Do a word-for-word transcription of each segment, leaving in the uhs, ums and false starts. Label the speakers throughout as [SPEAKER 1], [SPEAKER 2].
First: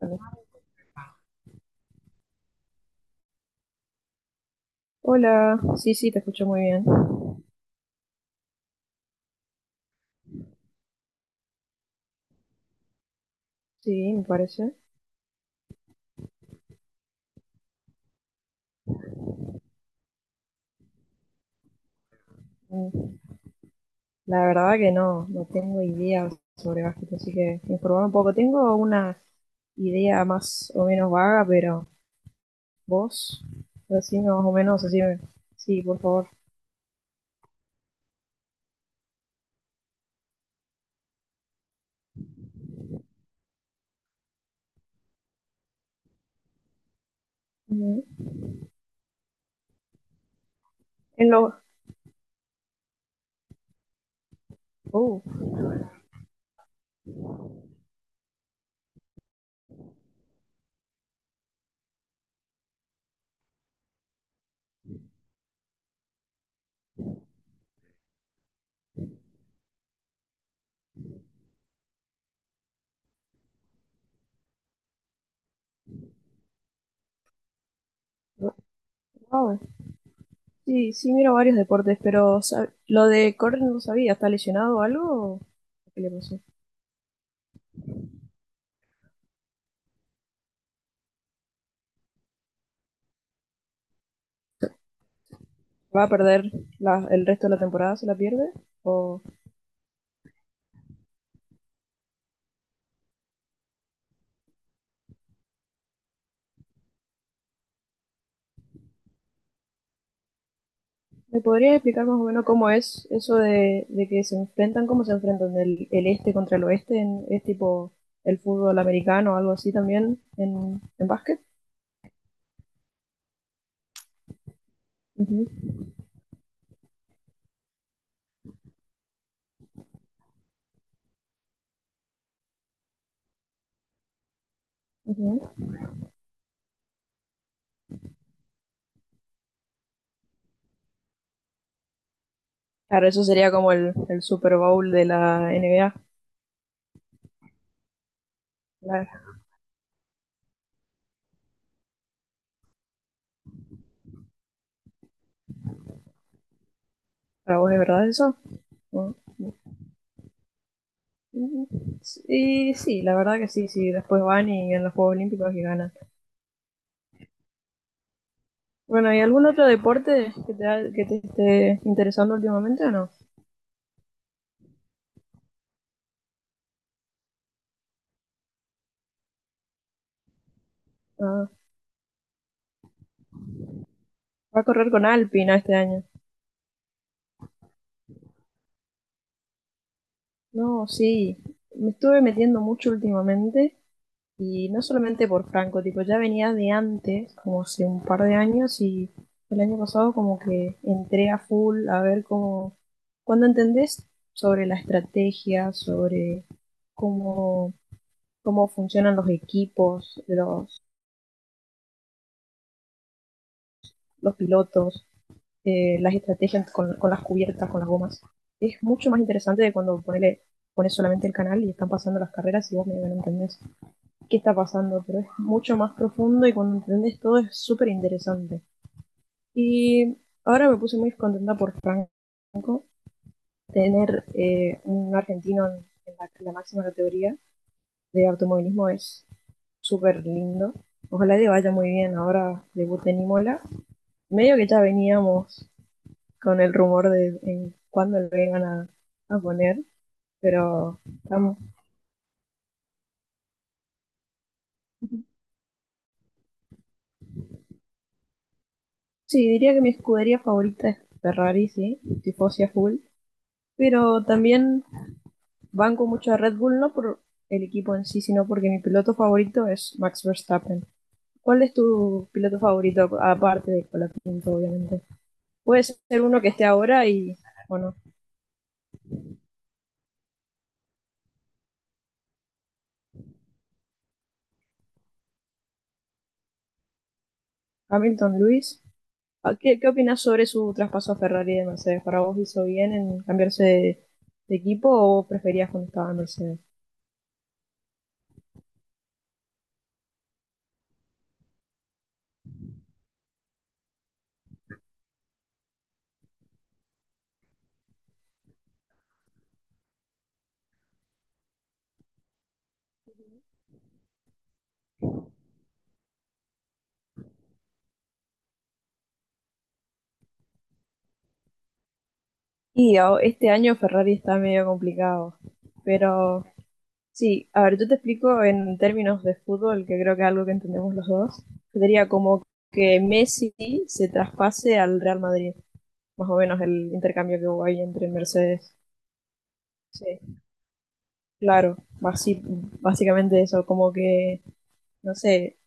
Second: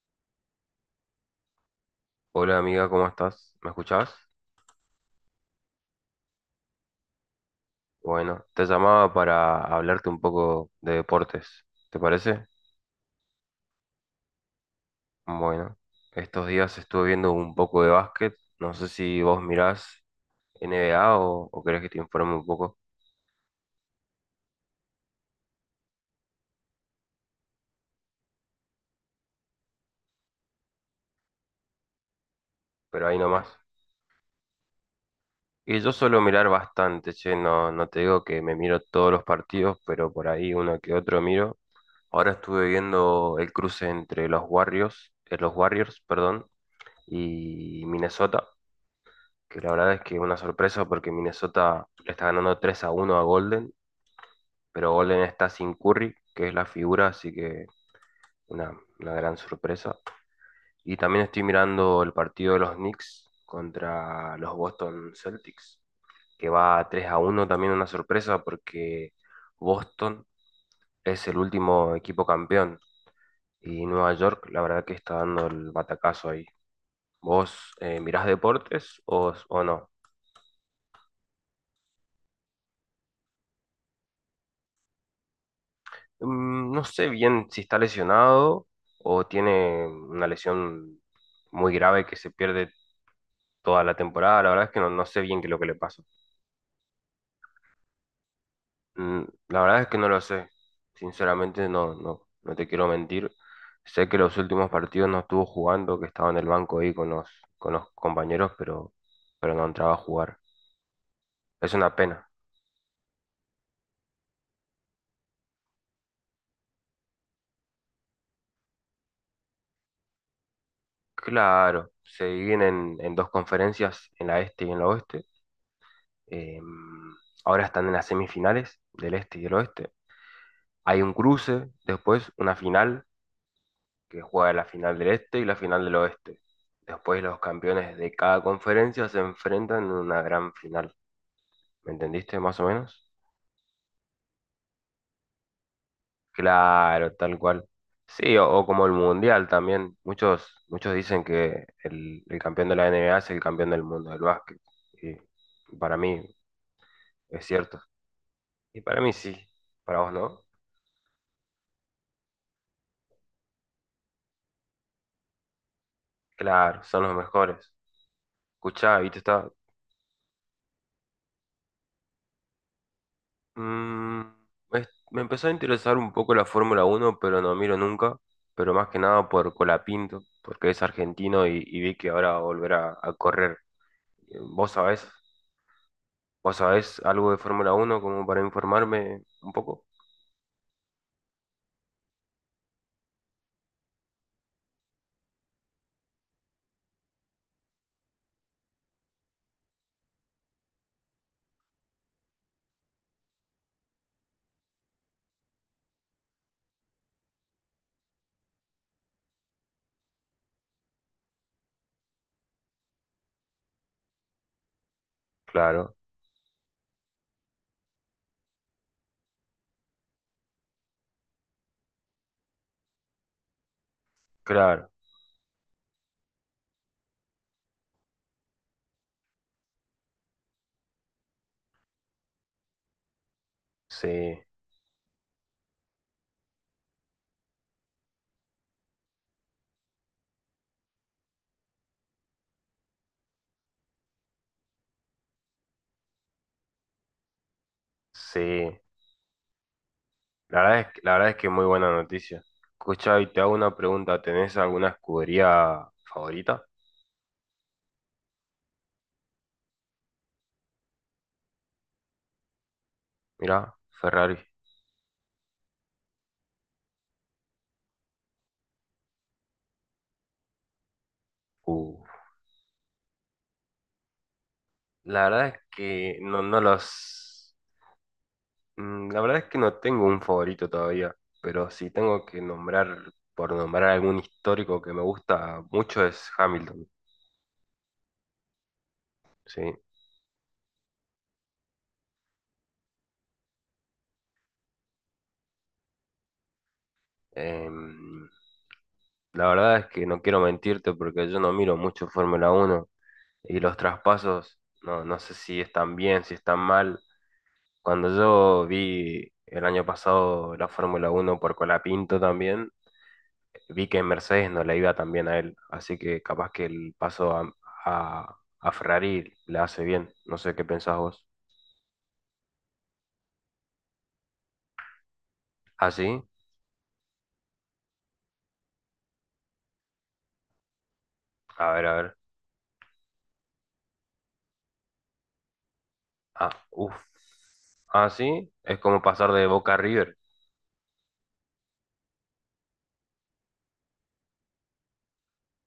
[SPEAKER 1] Vale.
[SPEAKER 2] Hola amiga, ¿cómo estás? ¿Me escuchás?
[SPEAKER 1] Hola, sí, sí, te escucho muy bien.
[SPEAKER 2] Bueno, te llamaba para hablarte un poco de deportes, ¿te parece?
[SPEAKER 1] Sí, me parece.
[SPEAKER 2] Bueno, estos días estuve viendo un poco de básquet, no sé si vos mirás N B A o, o querés que te informe un poco,
[SPEAKER 1] Mm, La verdad que no, no tengo idea sobre básquet, así que informar un poco. Tengo una idea más o menos vaga, pero
[SPEAKER 2] pero ahí
[SPEAKER 1] vos,
[SPEAKER 2] nomás.
[SPEAKER 1] decime más o menos, decime.
[SPEAKER 2] Y
[SPEAKER 1] Sí,
[SPEAKER 2] yo
[SPEAKER 1] por
[SPEAKER 2] suelo
[SPEAKER 1] favor.
[SPEAKER 2] mirar bastante, che, no, no te digo que me miro todos los partidos, pero por ahí uno que otro miro. Ahora estuve viendo el cruce entre los Warriors, eh, los Warriors, perdón, y
[SPEAKER 1] Ujú.
[SPEAKER 2] Minnesota, que la verdad es que una sorpresa porque
[SPEAKER 1] En lo...
[SPEAKER 2] Minnesota le está ganando tres a uno a Golden, pero
[SPEAKER 1] Oh,
[SPEAKER 2] Golden está sin Curry, que es la figura, así que una, una gran sorpresa. Y también estoy mirando el partido de los Knicks contra los Boston Celtics, que va tres a uno, también una sorpresa porque Boston es el último equipo campeón y Nueva York la verdad que está dando el batacazo ahí. ¿Vos eh, mirás deportes o,
[SPEAKER 1] wow.
[SPEAKER 2] o no?
[SPEAKER 1] Sí, sí, miro varios deportes, pero sab- lo de correr no lo sabía. ¿Está lesionado o algo? ¿Qué le pasó?
[SPEAKER 2] Mm, no sé bien si está lesionado o tiene una lesión muy grave que se pierde toda la temporada. La verdad es que no, no sé bien qué es lo que le pasa.
[SPEAKER 1] ¿Va a perder la- el resto de la temporada? ¿Se la pierde? ¿O...?
[SPEAKER 2] Mm, la verdad es que no lo sé. Sinceramente, no, no, no te quiero mentir. Sé que los últimos partidos no estuvo jugando, que estaba en el banco ahí con los, con los compañeros, pero, pero no entraba a jugar.
[SPEAKER 1] ¿Me podrías
[SPEAKER 2] Es una
[SPEAKER 1] explicar más o
[SPEAKER 2] pena.
[SPEAKER 1] menos cómo es eso de, de que se enfrentan, cómo se enfrentan el, el este contra el oeste? En, ¿Es tipo el fútbol americano o algo así también en, en básquet?
[SPEAKER 2] Claro, se dividen en, en dos conferencias, en la este y en la oeste.
[SPEAKER 1] Ujú,
[SPEAKER 2] Eh, ahora están en las semifinales del este y del oeste. Hay un cruce, después una final, que juega la final del
[SPEAKER 1] ujú.
[SPEAKER 2] este y la final del oeste. Después los campeones de cada conferencia se enfrentan en una gran final. ¿Me entendiste más o
[SPEAKER 1] Claro,
[SPEAKER 2] menos?
[SPEAKER 1] eso sería como el, el Super Bowl de la N B A.
[SPEAKER 2] Claro, tal cual. Sí, o, o como el
[SPEAKER 1] Claro,
[SPEAKER 2] Mundial también. Muchos, muchos dicen que el, el campeón de la N B A es el campeón del mundo del básquet. Y para mí es
[SPEAKER 1] ¿para vos es
[SPEAKER 2] cierto.
[SPEAKER 1] verdad eso?
[SPEAKER 2] Y para mí
[SPEAKER 1] No,
[SPEAKER 2] sí.
[SPEAKER 1] no.
[SPEAKER 2] Para vos no.
[SPEAKER 1] Sí, sí, la verdad que sí, sí. Después van y en los Juegos Olímpicos y ganan.
[SPEAKER 2] Claro, son los mejores. Escuchá,
[SPEAKER 1] Bueno,
[SPEAKER 2] viste,
[SPEAKER 1] ¿y algún
[SPEAKER 2] está.
[SPEAKER 1] otro deporte que te, ha- que te esté interesando últimamente o no?
[SPEAKER 2] mm, es- Me empezó a interesar un poco la Fórmula Uno, pero no miro nunca. Pero más que nada por Colapinto, porque es argentino
[SPEAKER 1] Ah,
[SPEAKER 2] y, y vi que ahora va a volver a, a correr. Eh,
[SPEAKER 1] va a
[SPEAKER 2] ¿Vos
[SPEAKER 1] correr con
[SPEAKER 2] sabés?
[SPEAKER 1] Alpina este año.
[SPEAKER 2] ¿Vos sabés algo de Fórmula Uno como para informarme un poco?
[SPEAKER 1] No, sí, me estuve metiendo mucho últimamente y no solamente por Franco, tipo, ya venía de antes, como hace un par de años y el año pasado como que entré a full a ver cómo, cuando entendés sobre la estrategia, sobre cómo, cómo funcionan los equipos, los, los pilotos,
[SPEAKER 2] Claro,
[SPEAKER 1] eh, las estrategias con, con las cubiertas, con las gomas, es mucho más interesante de cuando ponele, pones solamente el canal y están pasando las carreras y vos medio que no entendés qué está
[SPEAKER 2] claro,
[SPEAKER 1] pasando, pero es mucho más profundo y cuando entendés todo es súper interesante. Y ahora me puse muy contenta por Franco, tener
[SPEAKER 2] sí,
[SPEAKER 1] eh, un argentino en la, en la máxima categoría de automovilismo es súper lindo. Ojalá le vaya muy bien ahora debut en Imola. Medio que ya veníamos con el rumor de en cuándo lo iban
[SPEAKER 2] sí.
[SPEAKER 1] a, a poner,
[SPEAKER 2] La verdad es,
[SPEAKER 1] pero
[SPEAKER 2] que- la verdad es que
[SPEAKER 1] estamos.
[SPEAKER 2] muy buena noticia. Escuchá, y te hago una pregunta. ¿Tenés alguna escudería favorita?
[SPEAKER 1] Sí, diría que mi escudería favorita es Ferrari, sí, tifosi a full.
[SPEAKER 2] Mirá,
[SPEAKER 1] Pero
[SPEAKER 2] Ferrari.
[SPEAKER 1] también banco mucho a Red Bull, no por el equipo en sí, sino porque mi piloto favorito es Max Verstappen. ¿Cuál es
[SPEAKER 2] Uh,
[SPEAKER 1] tu piloto favorito, aparte de Colapinto, obviamente?
[SPEAKER 2] la verdad es
[SPEAKER 1] Puede
[SPEAKER 2] que
[SPEAKER 1] ser uno
[SPEAKER 2] no,
[SPEAKER 1] que
[SPEAKER 2] no
[SPEAKER 1] esté ahora y,
[SPEAKER 2] los...
[SPEAKER 1] bueno,
[SPEAKER 2] Mm, la verdad es que no tengo un favorito todavía, pero si tengo que nombrar, por nombrar algún histórico que me gusta mucho es Hamilton,
[SPEAKER 1] Hamilton Lewis.
[SPEAKER 2] ¿sí?
[SPEAKER 1] ¿Qué, qué opinas sobre su traspaso a Ferrari de Mercedes? ¿Para vos hizo bien en cambiarse de, de equipo o preferías cuando estaba en Mercedes?
[SPEAKER 2] Em, la verdad es que no quiero mentirte porque yo no miro mucho Fórmula uno y los traspasos, no, no sé si están bien, si están mal. Cuando yo vi el año pasado la Fórmula uno por Colapinto también, vi que en Mercedes no le iba tan bien a él, así que capaz que el paso a, a- a Ferrari le hace bien. No sé qué pensás vos.
[SPEAKER 1] Y oh, este año Ferrari está medio complicado,
[SPEAKER 2] Así,
[SPEAKER 1] pero sí, a ver, yo te explico en términos de fútbol, que creo que es algo que entendemos los dos.
[SPEAKER 2] a ver, a
[SPEAKER 1] Sería
[SPEAKER 2] ver.
[SPEAKER 1] como que Messi se traspase al Real Madrid, más o
[SPEAKER 2] Ah,
[SPEAKER 1] menos el
[SPEAKER 2] uff.
[SPEAKER 1] intercambio que hubo ahí entre
[SPEAKER 2] Así
[SPEAKER 1] Mercedes.
[SPEAKER 2] es como pasar de Boca a River.
[SPEAKER 1] Sí, claro, basi- básicamente eso, como que, no sé,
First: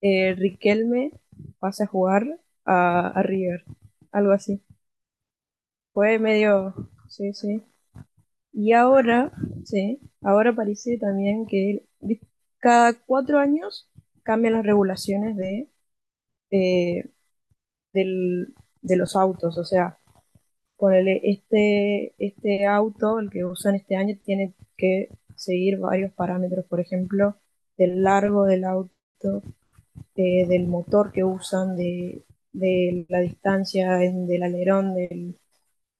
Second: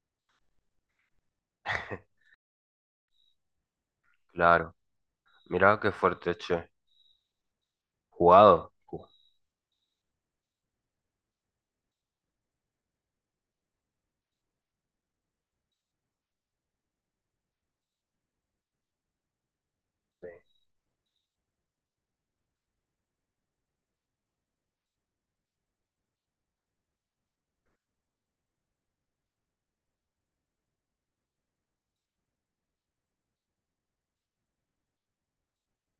[SPEAKER 1] eh, Riquelme pase a jugar a, a River, algo así.
[SPEAKER 2] Claro, mirá qué
[SPEAKER 1] Fue
[SPEAKER 2] fuerte, che.
[SPEAKER 1] medio, sí, sí,
[SPEAKER 2] Jugado.
[SPEAKER 1] y
[SPEAKER 2] Ju-
[SPEAKER 1] ahora, sí, ahora parece también que cada cuatro años cambian las regulaciones de, eh, del- de los autos. O sea,
[SPEAKER 2] sí.
[SPEAKER 1] ponele este, este auto, el que usan este año, tiene que seguir varios parámetros, por ejemplo, del largo del auto, eh, del motor que usan, de, de la distancia, en- del alerón, del,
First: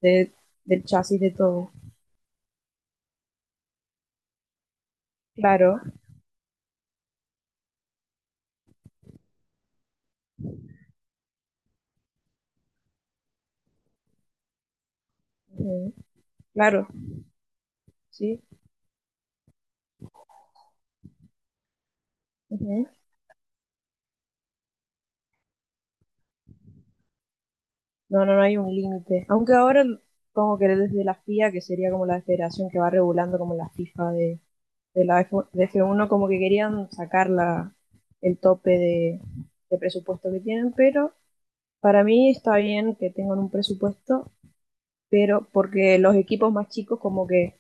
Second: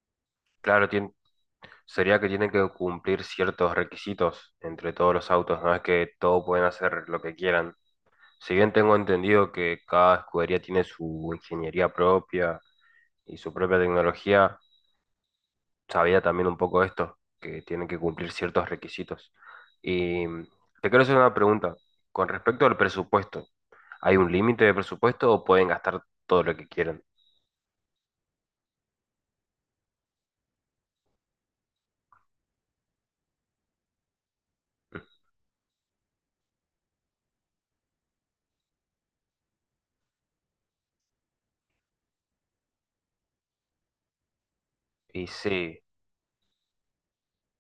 [SPEAKER 1] de- del
[SPEAKER 2] Claro, tien-
[SPEAKER 1] chasis, de todo.
[SPEAKER 2] Sería que tienen que cumplir ciertos requisitos entre todos los autos, no
[SPEAKER 1] Claro,
[SPEAKER 2] es que todos pueden hacer lo que quieran. Si bien tengo entendido que cada escudería tiene su ingeniería propia y su propia tecnología,
[SPEAKER 1] ujú,
[SPEAKER 2] sabía también un poco
[SPEAKER 1] claro,
[SPEAKER 2] esto, que tienen que cumplir
[SPEAKER 1] sí.
[SPEAKER 2] ciertos requisitos. Y mm, te quiero hacer una pregunta. Con respecto al
[SPEAKER 1] Ujú.
[SPEAKER 2] presupuesto, ¿hay un límite de presupuesto o pueden gastar todo lo que quieran?
[SPEAKER 1] No, no, no hay un límite. Aunque ahora como que desde la F I A, que sería como la federación que va regulando como la FIFA de,
[SPEAKER 2] Mm.
[SPEAKER 1] de la F, de F uno, como que querían sacar la, el tope de, de presupuesto que tienen, pero para mí está bien que tengan un presupuesto,
[SPEAKER 2] Y
[SPEAKER 1] pero
[SPEAKER 2] sí,
[SPEAKER 1] porque los equipos más chicos, como que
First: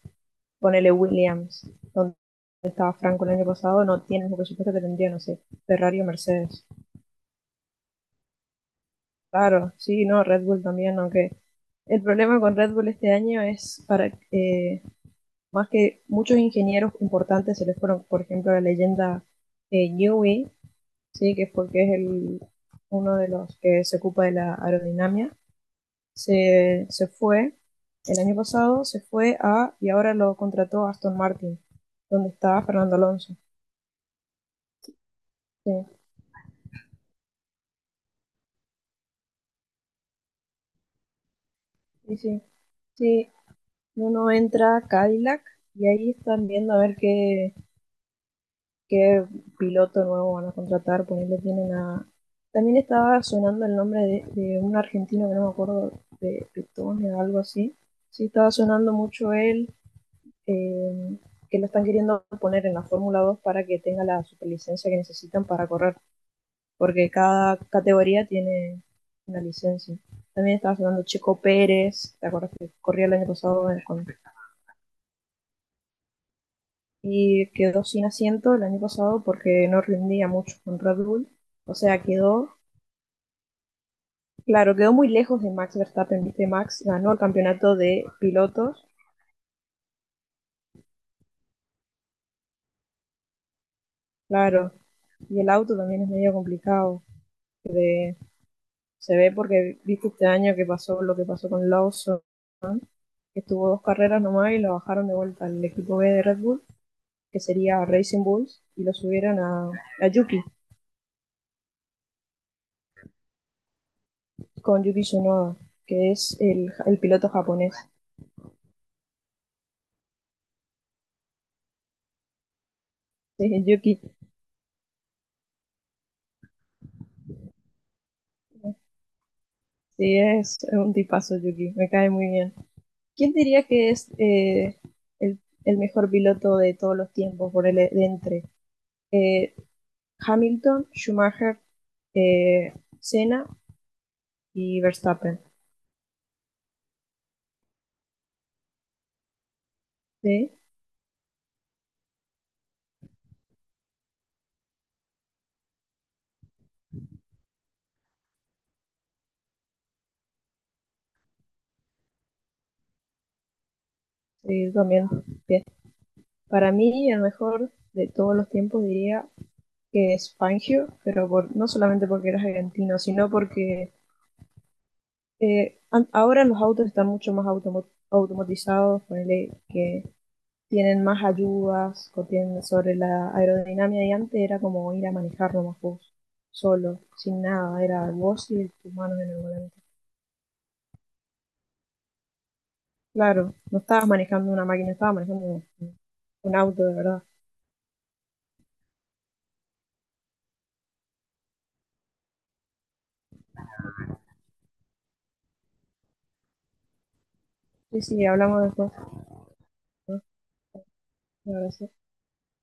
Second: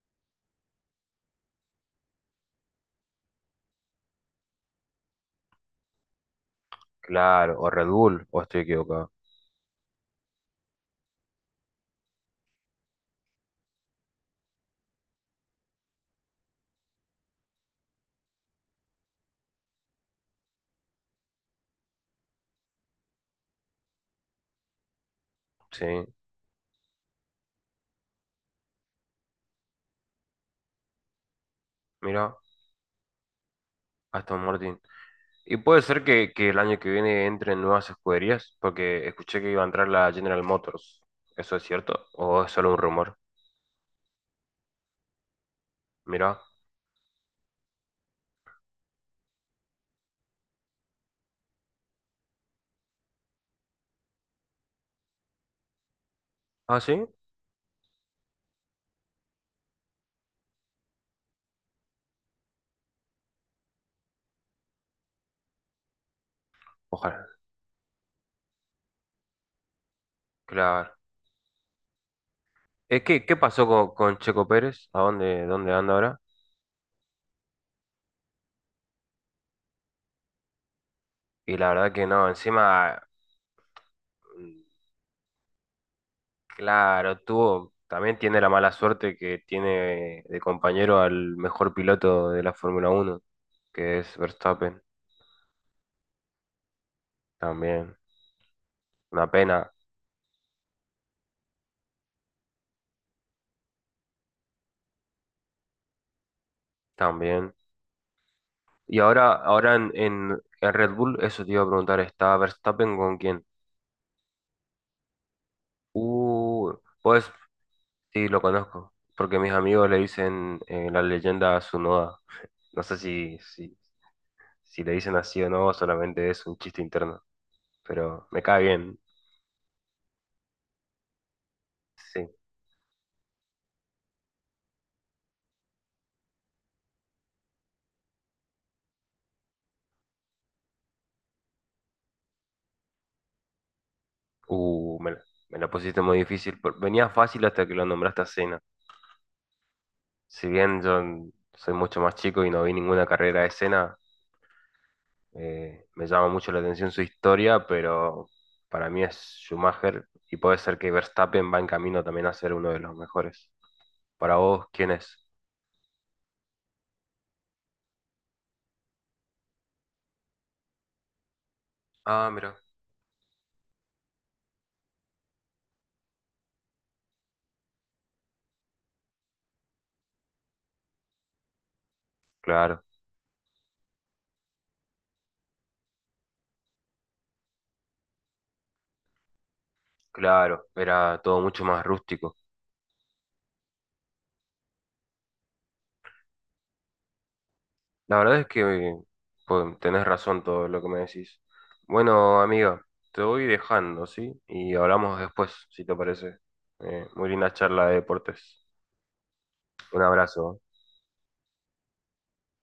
[SPEAKER 1] ponele Williams, donde estaba Franco el año pasado, no tienen el presupuesto que tendría, no sé, Ferrari o Mercedes.
[SPEAKER 2] claro, o Red Bull, o estoy equivocado.
[SPEAKER 1] Claro, sí, no, Red Bull también, aunque el problema con Red Bull este año es para eh, más que muchos ingenieros importantes se les fueron, por ejemplo, la leyenda eh, Newey, sí, que es porque es el, uno de los que se ocupa de la aerodinámica,
[SPEAKER 2] Sí,
[SPEAKER 1] se, se fue el año pasado, se fue a y ahora lo contrató Aston Martin, donde
[SPEAKER 2] mira,
[SPEAKER 1] estaba Fernando Alonso.
[SPEAKER 2] Aston Martin. Y puede
[SPEAKER 1] Sí,
[SPEAKER 2] ser que, que el año que viene entren nuevas escuderías, porque escuché que iba a entrar la General Motors. ¿Eso es cierto?
[SPEAKER 1] sí, sí.
[SPEAKER 2] ¿O es solo un rumor?
[SPEAKER 1] Sí. Uno entra a Cadillac y ahí
[SPEAKER 2] Mira.
[SPEAKER 1] están viendo a ver qué, qué piloto nuevo van a contratar, ponerle tienen a... También estaba sonando el nombre de, de un argentino que no me acuerdo, de
[SPEAKER 2] Ah, sí.
[SPEAKER 1] Petone o algo así. Sí, estaba sonando mucho él, eh, que lo están queriendo poner en la Fórmula dos para que tenga la superlicencia que necesitan para correr, porque
[SPEAKER 2] Ojalá.
[SPEAKER 1] cada categoría tiene una licencia. También estaba
[SPEAKER 2] Claro.
[SPEAKER 1] sonando Checo Pérez, ¿te acuerdas que
[SPEAKER 2] Es
[SPEAKER 1] corría el
[SPEAKER 2] que,
[SPEAKER 1] año
[SPEAKER 2] ¿qué
[SPEAKER 1] pasado
[SPEAKER 2] pasó con,
[SPEAKER 1] con
[SPEAKER 2] con Checo Pérez? ¿A dónde, dónde anda ahora?
[SPEAKER 1] y quedó sin asiento el año pasado porque no rendía mucho con Red Bull?
[SPEAKER 2] Y la
[SPEAKER 1] O
[SPEAKER 2] verdad
[SPEAKER 1] sea,
[SPEAKER 2] que no,
[SPEAKER 1] quedó,
[SPEAKER 2] encima, mm,
[SPEAKER 1] claro, quedó muy lejos de Max Verstappen, viste, Max ganó el
[SPEAKER 2] claro, tuvo,
[SPEAKER 1] campeonato de
[SPEAKER 2] también tiene la mala
[SPEAKER 1] pilotos,
[SPEAKER 2] suerte que tiene de compañero al mejor piloto de la Fórmula Uno, que es
[SPEAKER 1] claro,
[SPEAKER 2] Verstappen,
[SPEAKER 1] y el auto también es medio complicado.
[SPEAKER 2] también.
[SPEAKER 1] De, se
[SPEAKER 2] Una
[SPEAKER 1] ve
[SPEAKER 2] pena,
[SPEAKER 1] porque viste este año que pasó lo que pasó con Lawson, que estuvo dos carreras nomás y lo bajaron de vuelta al equipo B de Red Bull, que
[SPEAKER 2] también.
[SPEAKER 1] sería Racing Bulls, y lo
[SPEAKER 2] Y ahora,
[SPEAKER 1] subieron a,
[SPEAKER 2] ahora en,
[SPEAKER 1] a Yuki,
[SPEAKER 2] en, en Red Bull, eso te iba a preguntar, ¿está Verstappen con quién?
[SPEAKER 1] con Yuki Tsunoda, que es el,
[SPEAKER 2] Uh,
[SPEAKER 1] el piloto
[SPEAKER 2] pues
[SPEAKER 1] japonés.
[SPEAKER 2] sí, lo conozco, porque mis amigos le dicen eh, la leyenda Tsunoda. No sé si,
[SPEAKER 1] Sí,
[SPEAKER 2] si,
[SPEAKER 1] Yuki.
[SPEAKER 2] si le dicen así o no, solamente es un chiste interno. Pero me cae bien,
[SPEAKER 1] Sí, es un tipazo, Yuki. Me cae muy
[SPEAKER 2] sí.
[SPEAKER 1] bien. ¿Quién diría que es eh, el, el mejor piloto de todos los tiempos por el e, de entre eh, Hamilton, Schumacher, eh, Senna y
[SPEAKER 2] Uh, me, la-
[SPEAKER 1] Verstappen?
[SPEAKER 2] Me la pusiste muy difícil. por- Venía fácil hasta que lo nombraste a Senna. Si
[SPEAKER 1] Sí,
[SPEAKER 2] bien yo n- soy mucho más chico y no vi ninguna carrera de Senna, eh, me llama mucho la atención su historia, pero para mí es Schumacher y puede ser que Verstappen va en camino también a ser uno de los mejores. Para vos,
[SPEAKER 1] sí
[SPEAKER 2] ¿quién
[SPEAKER 1] también.
[SPEAKER 2] es?
[SPEAKER 1] Bien. Para mí, el mejor de todos los tiempos diría que es Fangio, pero por, no solamente porque
[SPEAKER 2] Ah,
[SPEAKER 1] era
[SPEAKER 2] mira.
[SPEAKER 1] argentino, sino porque eh, an- ahora los autos están mucho más automo automatizados, ponele que tienen más ayudas o tienen
[SPEAKER 2] Claro,
[SPEAKER 1] sobre la aerodinámica y antes era como ir a manejar nomás vos, solo, sin nada, era vos y tus manos en el volante.
[SPEAKER 2] claro. Era todo mucho más rústico.
[SPEAKER 1] Claro, no estabas manejando una máquina, estabas manejando un, un auto, de verdad.
[SPEAKER 2] La verdad es que pues, tenés razón todo lo que me decís. Bueno, amiga, te voy dejando, ¿sí? Y hablamos después, si te parece. Eh, muy linda charla de
[SPEAKER 1] Sí, sí, hablamos
[SPEAKER 2] deportes.
[SPEAKER 1] después.
[SPEAKER 2] Un
[SPEAKER 1] ¿No?
[SPEAKER 2] abrazo.
[SPEAKER 1] Un abrazo.